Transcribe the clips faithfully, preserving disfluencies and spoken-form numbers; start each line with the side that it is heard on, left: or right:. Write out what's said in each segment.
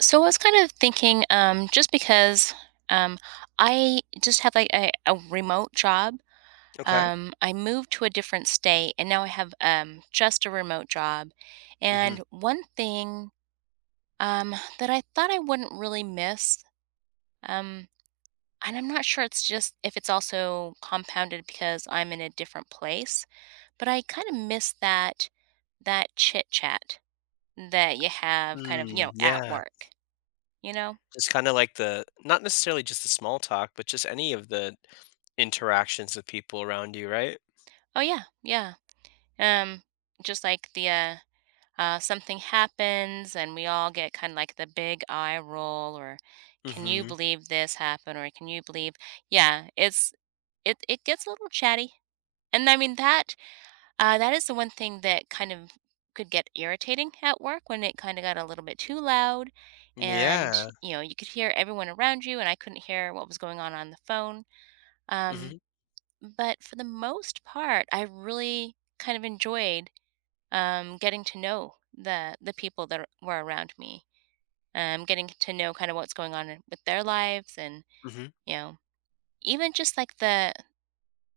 right: So I was kind of thinking, um, just because um, I just have like a, a remote job.
left: Okay.
right: Um, I moved to a different state, and now I have um, just a remote job.
left: Mhm.
right: And one thing um, that I thought I wouldn't really miss, um, and I'm not sure it's just if it's also compounded because I'm in a different place, but I kind of miss that that chit chat that you have, kind of you know,
left: Mm,
right: at
left: yeah.
right: work. You know?
left: Just kinda like the not necessarily just the small talk, but just any of the interactions with people around you, right?
right: Oh yeah, yeah. Um, just like the uh, uh, something happens and we all get kind of like the big eye roll, or can you
left: Mhm.
right: believe this happened, or can you believe yeah, it's it it gets a little chatty. And I mean that uh, that is the one thing that kind of could get irritating at work when it kind of got a little bit too loud, and
left: Yeah.
right: you know you could hear everyone around you, and I couldn't hear what was going on on the phone. Um,
left: Mhm,
right: but for the most part, I really kind of enjoyed um, getting to know the the people that are- were around me, um, getting to know kind of what's going on in- with their lives, and
left: mhm.
right: you know, even just like the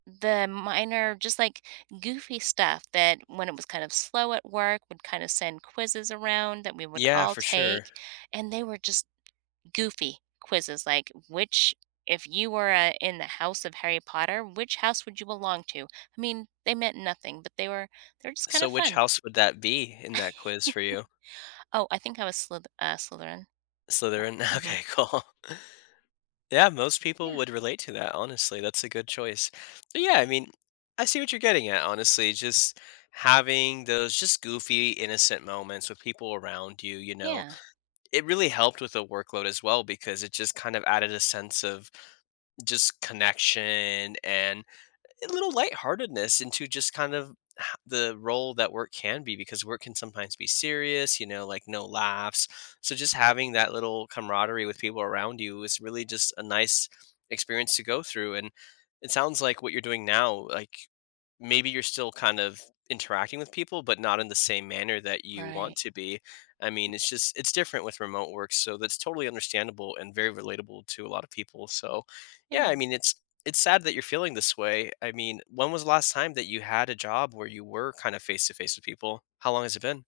right: the minor, just like goofy stuff, that when it was kind of slow at work, would kind of send quizzes around that we would
left: Yeah,
right: all
left: for sure.
right: take, and they were just goofy quizzes like which if you were uh, in the house of Harry Potter, which house would you belong to? I mean, they meant nothing, but they were they are just kind
left: So
right: of
left: which
right: fun.
left: house would that be in that quiz for you?
right: Oh, I think I was Slith- uh, Slytherin. Yeah.
left: Slytherin?
right: Hmm.
left: Okay, cool. Yeah, most people
right: Yeah.
left: would relate to that, honestly, that's a good choice. But yeah, I mean, I see what you're getting at, honestly, just having those just goofy, innocent moments with people around you, you know?
right: Yeah.
left: It really helped with the workload as well because it just kind of added a sense of just connection and a little lightheartedness into just kind of h- the role that work can be because work can sometimes be serious, you know, like no laughs. So just having that little camaraderie with people around you is really just a nice experience to go through. And it sounds like what you're doing now, like maybe you're still kind of interacting with people, but not in the same manner that you want
right: Right.
left: to be. I mean, it's just it's different with remote work, so that's totally understandable and very relatable to a lot of people. So,
right: Yeah.
left: yeah, I mean, it's it's sad that you're feeling this way. I mean, when was the last time that you had a job where you were kind of face to face with people? How long has it been?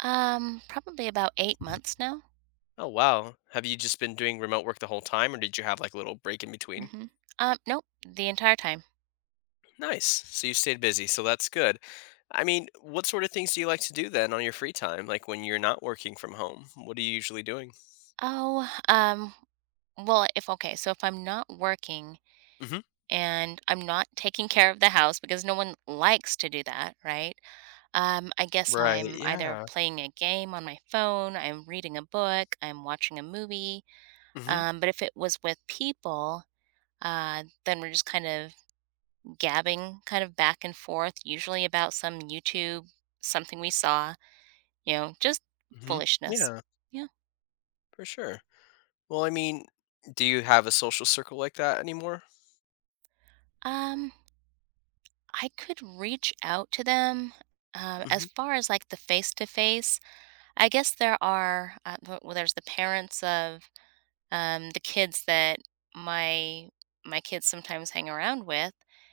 right: Um, probably about eight months now.
left: Oh, wow. Have you just been doing remote work the whole time, or did you have like a little break in between?
right: Mm-hmm. Um, nope, the entire time.
left: Nice. So you stayed busy. So that's good. I mean, what sort of things do you like to do then on your free time? Like when you're not working from home, what are you usually doing?
right: Oh, um, well, if okay, so if I'm not working
left: Hmm.
right: and I'm not taking care of the house, because no one likes to do that, right? Um, I guess
left: Right.
right: I'm either
left: Yeah.
right: playing a game on my phone, I'm reading a book, I'm watching a movie.
left: Hmm.
right: Um, but if it was with people, uh, then we're just kind of gabbing kind of back and forth, usually about some YouTube, something we saw, you know, just
left: Hmm.
right: foolishness.
left: Yeah,
right: Yeah.
left: for sure. Well, I mean, do you have a social circle like that anymore?
right: Um, I could reach out to them. Uh, as
left: Hmm.
right: far as like the face to face, I guess there are, uh, th- well, there's the parents of um, the kids that my my kids sometimes hang around with.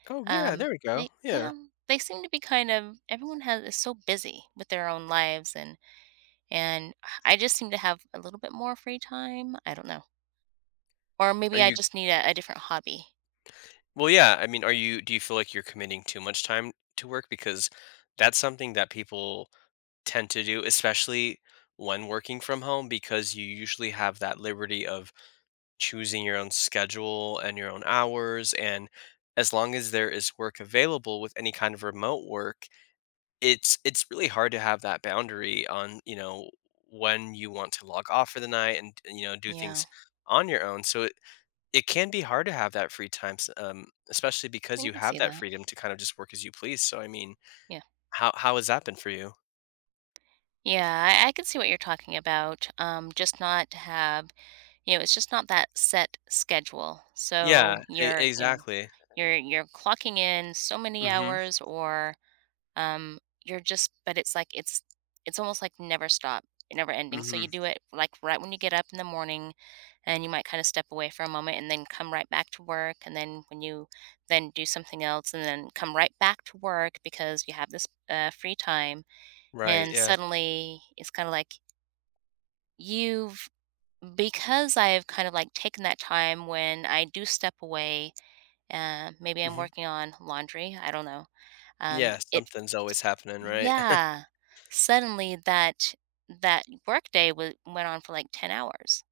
left: Oh, yeah.
right: Um,
left: There we go.
right: they,
left: Yeah.
right: yeah, they seem to be kind of everyone has is so busy with their own lives, and And I just seem to have a little bit more free time. I don't know. Or
left: Are
right: maybe I
left: you
right: just need a, a different hobby.
left: Well, yeah. I mean, are you do you feel like you're committing too much time to work? Because that's something that people tend to do, especially when working from home, because you usually have that liberty of choosing your own schedule and your own hours. And as long as there is work available with any kind of remote work, it's it's really hard to have that boundary on, you know, when you want to log off for the night and you know, do
right: Yeah,
left: things on your own. So it can be hard to have that free time, s um, especially because
right: I
left: you
right: can
left: have
right: see
left: that
right: that.
left: freedom to kind of just work as you please, so, I mean,
right: Yeah.
left: how how has that been for you?
right: Yeah, I, I can see what you're talking about. Um, just not to have, you know, it's just not that set schedule.
left: Yeah,
right: So
left: e
right: you're, you know,
left: exactly.
right: you're you're clocking in so many
left: Mhm,
right: hours, or Um, you're just but it's like it's it's almost like never stop, never ending. So you
left: mhm,
right: do it like right when you get up in the morning, and you might kind of step away for a moment and then come right back to work, and then when you then do something else and then come right back to work because you have this uh, free time,
left: right,
right: and
left: yeah,
right: suddenly it's kind of like you've because I've kind of like taken that time when I do step away, uh, maybe I'm
left: mhm.
right: working on laundry, I don't know, um,
left: Yeah,
right: it
left: something's always happening, right?
right: yeah. Suddenly that that workday was went on for like ten hours,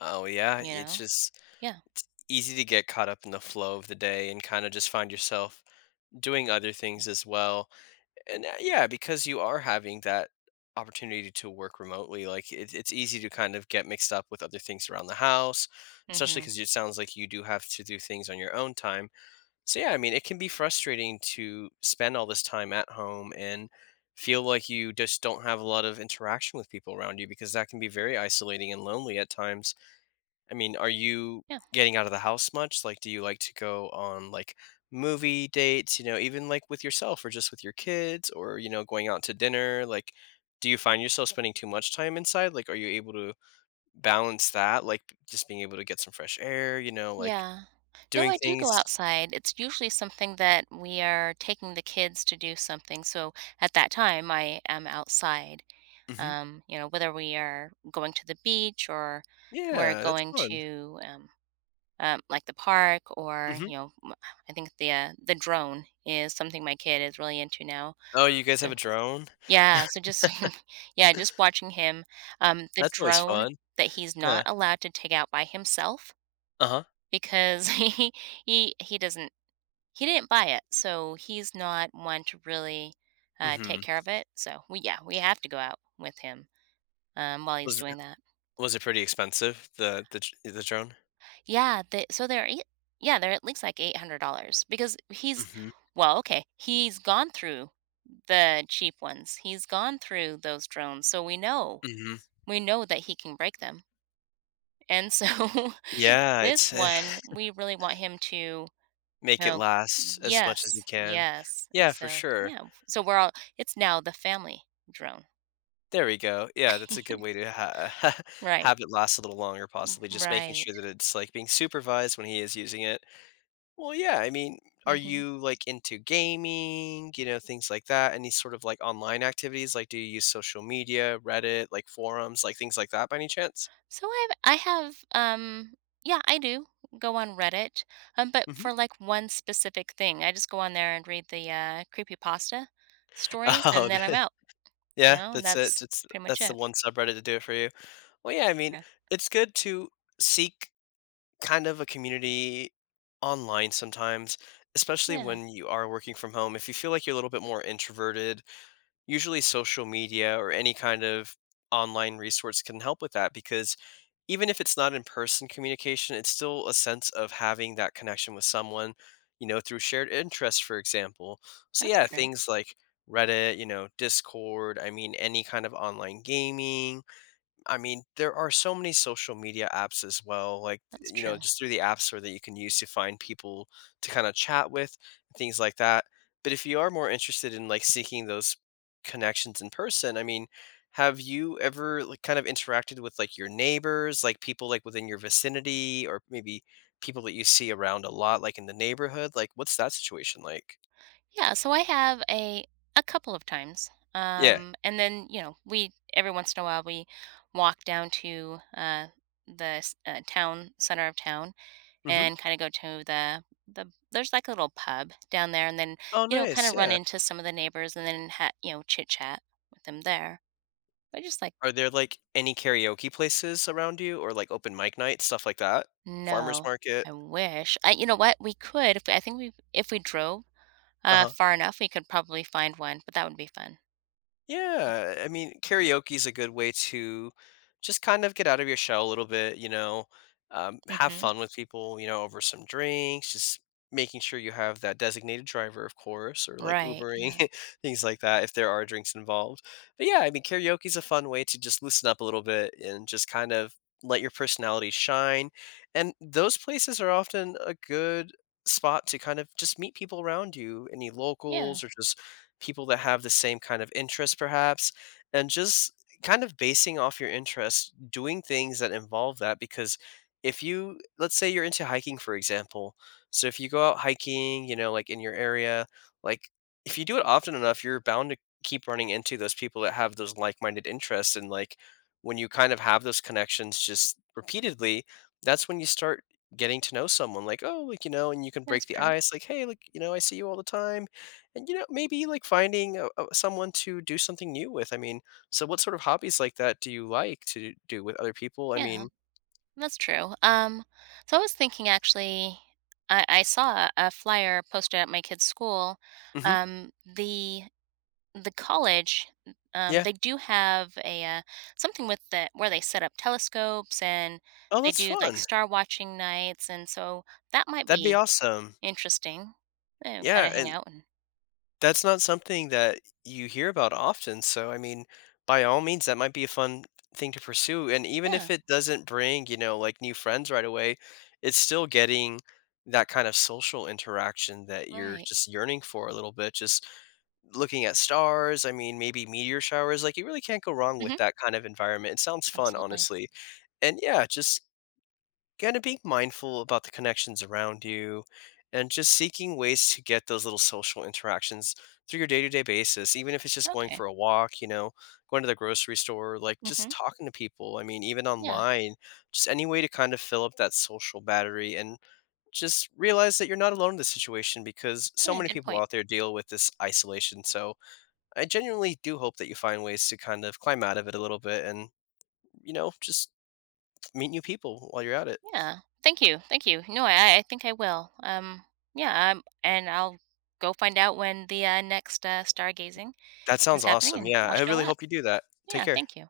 left: Oh, yeah,
right: you
left: it's
right: know?
left: just
right: Yeah.
left: easy to get caught up in the flow of the day and kinda just find yourself doing other things as well. And uh, yeah, because you are having that opportunity to work remotely like it, it's easy to kind of get mixed up with other things around the house, especially
right: Mhm.
left: because it sounds like you do have to do things on your own time. So yeah, I mean, it can be frustrating to spend all this time at home and feel like you just don't have a lot of interaction with people around you because that can be very isolating and lonely at times. I mean, are you
right: Yeah.
left: getting out of the house much? Like, do you like to go on like movie dates, you know, even like with yourself or just with your kids or, you know, going out to dinner? Like, do you find yourself spending too much time inside? Like, are you able to balance that? Like, just being able to get some fresh air, you know, like
right: Yeah. No,
left: doing
right: I do go
left: things.
right: outside. It's usually something that we are taking the kids to do something, so at that time, I am outside.
left: Hmm.
right: Um, you know, whether we are going to the beach, or we're
left: Yeah, that's
right: going
left: fun.
right: to, um, um, like the park, or,
left: Hmm.
right: you know, m I think the, uh, the drone is something my kid is really into now,
left: Oh, you guys have
right: so
left: a drone?
right: yeah, so just yeah, just watching him, um, the
left: That's always
right: drone
left: fun.
right: that he's not
left: Yeah.
right: allowed to take out by himself
left: Uh huh.
right: because he he he doesn't he didn't buy it, so he's not one to really, uh,
left: Mm-hmm.
right: take care of it, so we yeah, we have to go out with him, um, while he's
left: Was
right: doing that.
left: was it pretty expensive the the dr- the drone?
right: Yeah, they so they're ei yeah, they're at least like eight hundred dollars because he's
left: Mm-hmm.
right: well, okay, he's gone through the cheap ones, he's gone through those drones, so we know
left: Mm-hmm.
right: we know that he can break them. And so
left: Yeah,
right: this
left: it's eh,
right: one, we really want him to
left: make it
right: know,
left: last as much as you
right: yes,
left: can.
right: yes. And
left: Yeah, for
right: so,
left: sure.
right: yeah, so we're all, it's now the family drone.
left: There we go. Yeah, that's a good way to ha
right: Right,
left: have it last a little longer, possibly, just making
right: right.
left: sure that it's, like, being supervised when he is using it. Well, yeah, I mean, are
right: Hmm.
left: you, like, into gaming, you know, things like that? Any sort of, like, online activities? Like, do you use social media, Reddit, like, forums, like, things like that by any chance?
right: So I've, I have, um, yeah, I do go on Reddit, um, but
left: Mhm.
right: for like one specific thing, I just go on there and read the uh, creepypasta stories,
left: Oh,
right: and then I'm out, you
left: yeah,
right: know, and
left: that's it.
right: that's
left: It's
right: pretty much
left: that's the
right: it.
left: one subreddit to do it for you. Well, yeah, I mean,
right: Yeah.
left: it's good to seek kind of a community online sometimes, especially
right: Yeah,
left: when you are working from home. If you feel like you're a little bit more introverted, usually social media or any kind of online resource can help with that because even if it's not in person communication, it's still a sense of having that connection with someone, you know, through shared interests, for example. So,
right: that's
left: yeah,
right: true.
left: things like Reddit, you know, Discord, I mean, any kind of online gaming, I mean, there are so many social media apps as well, like,
right: That's
left: you know,
right: true.
left: just through the app store that you can use to find people to kind of chat with, things like that. But if you are more interested in like seeking those connections in person, I mean, have you ever like kind of interacted with like your neighbors, like people like within your vicinity, or maybe people that you see around a lot, like in the neighborhood? Like, what's that situation like?
right: Yeah, so I have a a couple of times.
left: Yeah.
right: Um and then, you know, we every once in a while we walk down to uh the s- uh, town center of town,
left: Hmm.
right: and kind of go to the the there's like a little pub down there, and then,
left: Oh,
right: you know, kind
left: nice.
right: of run
left: Yeah.
right: into some of the neighbors, and then ha- you know, chit-chat with them there. But just like
left: Are there, like, any karaoke places around you or, like, open mic night, stuff like that? Farmers
right: no,
left: market?
right: I wish. I You know what? We could if I think we if we drove uh
left: Uh-huh.
right: far enough, we could probably find one, but that would be fun.
left: Yeah, I mean, karaoke is a good way to just kind of get out of your shell a little bit, you know, um, have
right: Mhm.
left: fun with people, you know, over some drinks, just making sure you have that designated driver, of course, or like
right: Right.
left: Ubering,
right: Yeah.
left: things like that, if there are drinks involved. But yeah, I mean, karaoke is a fun way to just loosen up a little bit and just kind of let your personality shine. And those places are often a good spot to kind of just meet people around you, any
right: Yeah.
left: locals or just people that have the same kind of interest perhaps and just kind of basing off your interests doing things that involve that because if you let's say you're into hiking, for example. So if you go out hiking, you know, like in your area, like if you do it often enough, you're bound to keep running into those people that have those like-minded interests. And like when you kind of have those connections just repeatedly, that's when you start getting to know someone, like, oh, like, you know, and you can break
right: That's
left: the
right: true.
left: ice, like, hey, like, you know, I see you all the time. And, you know, maybe like finding a, a, someone to do something new with. I mean, so what sort of hobbies like that do you like to do with other people? I
right: Yeah,
left: mean,
right: that's true. Um, so I was thinking actually, I, I saw a flyer posted at my kid's school.
left: hmm,
right: Um, the the college, um,
left: yeah.
right: they do have a uh, something with the where they set up telescopes, and
left: Oh,
right: they
left: that's
right: do like
left: fun.
right: star watching nights, and so that might
left: That'd be
right: be
left: awesome.
right: interesting. And kind
left: Yeah.
right: of hang
left: And
right: out, and
left: that's not something that you hear about often. So, I mean, by all means, that might be a fun thing to pursue. And even if
right: yeah,
left: it doesn't bring, you know, like new friends right away, it's still getting that kind of social interaction that you're
right: right.
left: just yearning for a little bit. Just looking at stars, I mean, maybe meteor showers, like, you really can't go wrong with
right: Mm-hmm.
left: that kind of environment. It sounds fun,
right: Absolutely.
left: honestly. And yeah, just kinda being mindful about the connections around you and just seeking ways to get those little social interactions through your day-to-day basis, even if it's just going
right: Okay.
left: for a walk, you know, going to the grocery store, like, just
right: Mm-hmm.
left: talking to people. I mean, even
right: Yeah.
left: online, just any way to kind of fill up that social battery and just realize that you're not alone in this situation because so
right: Yeah.
left: many
right: Good
left: people
right: point.
left: out there deal with this isolation, so I genuinely do hope that you find ways to kind of climb out of it a little bit and, you know, just meet new people while you're at it.
right: Yeah. Thank you. Thank you. No, I I think I will. Um, yeah, um, and I'll go find out when the, uh, next, uh, stargazing
left: That
right: is
left: sounds
right: happening,
left: awesome.
right: and
left: Yeah,
right: I'll
left: I
right: show
left: really
right: up.
left: hope you do that. Take
right: Yeah,
left: care.
right: thank you.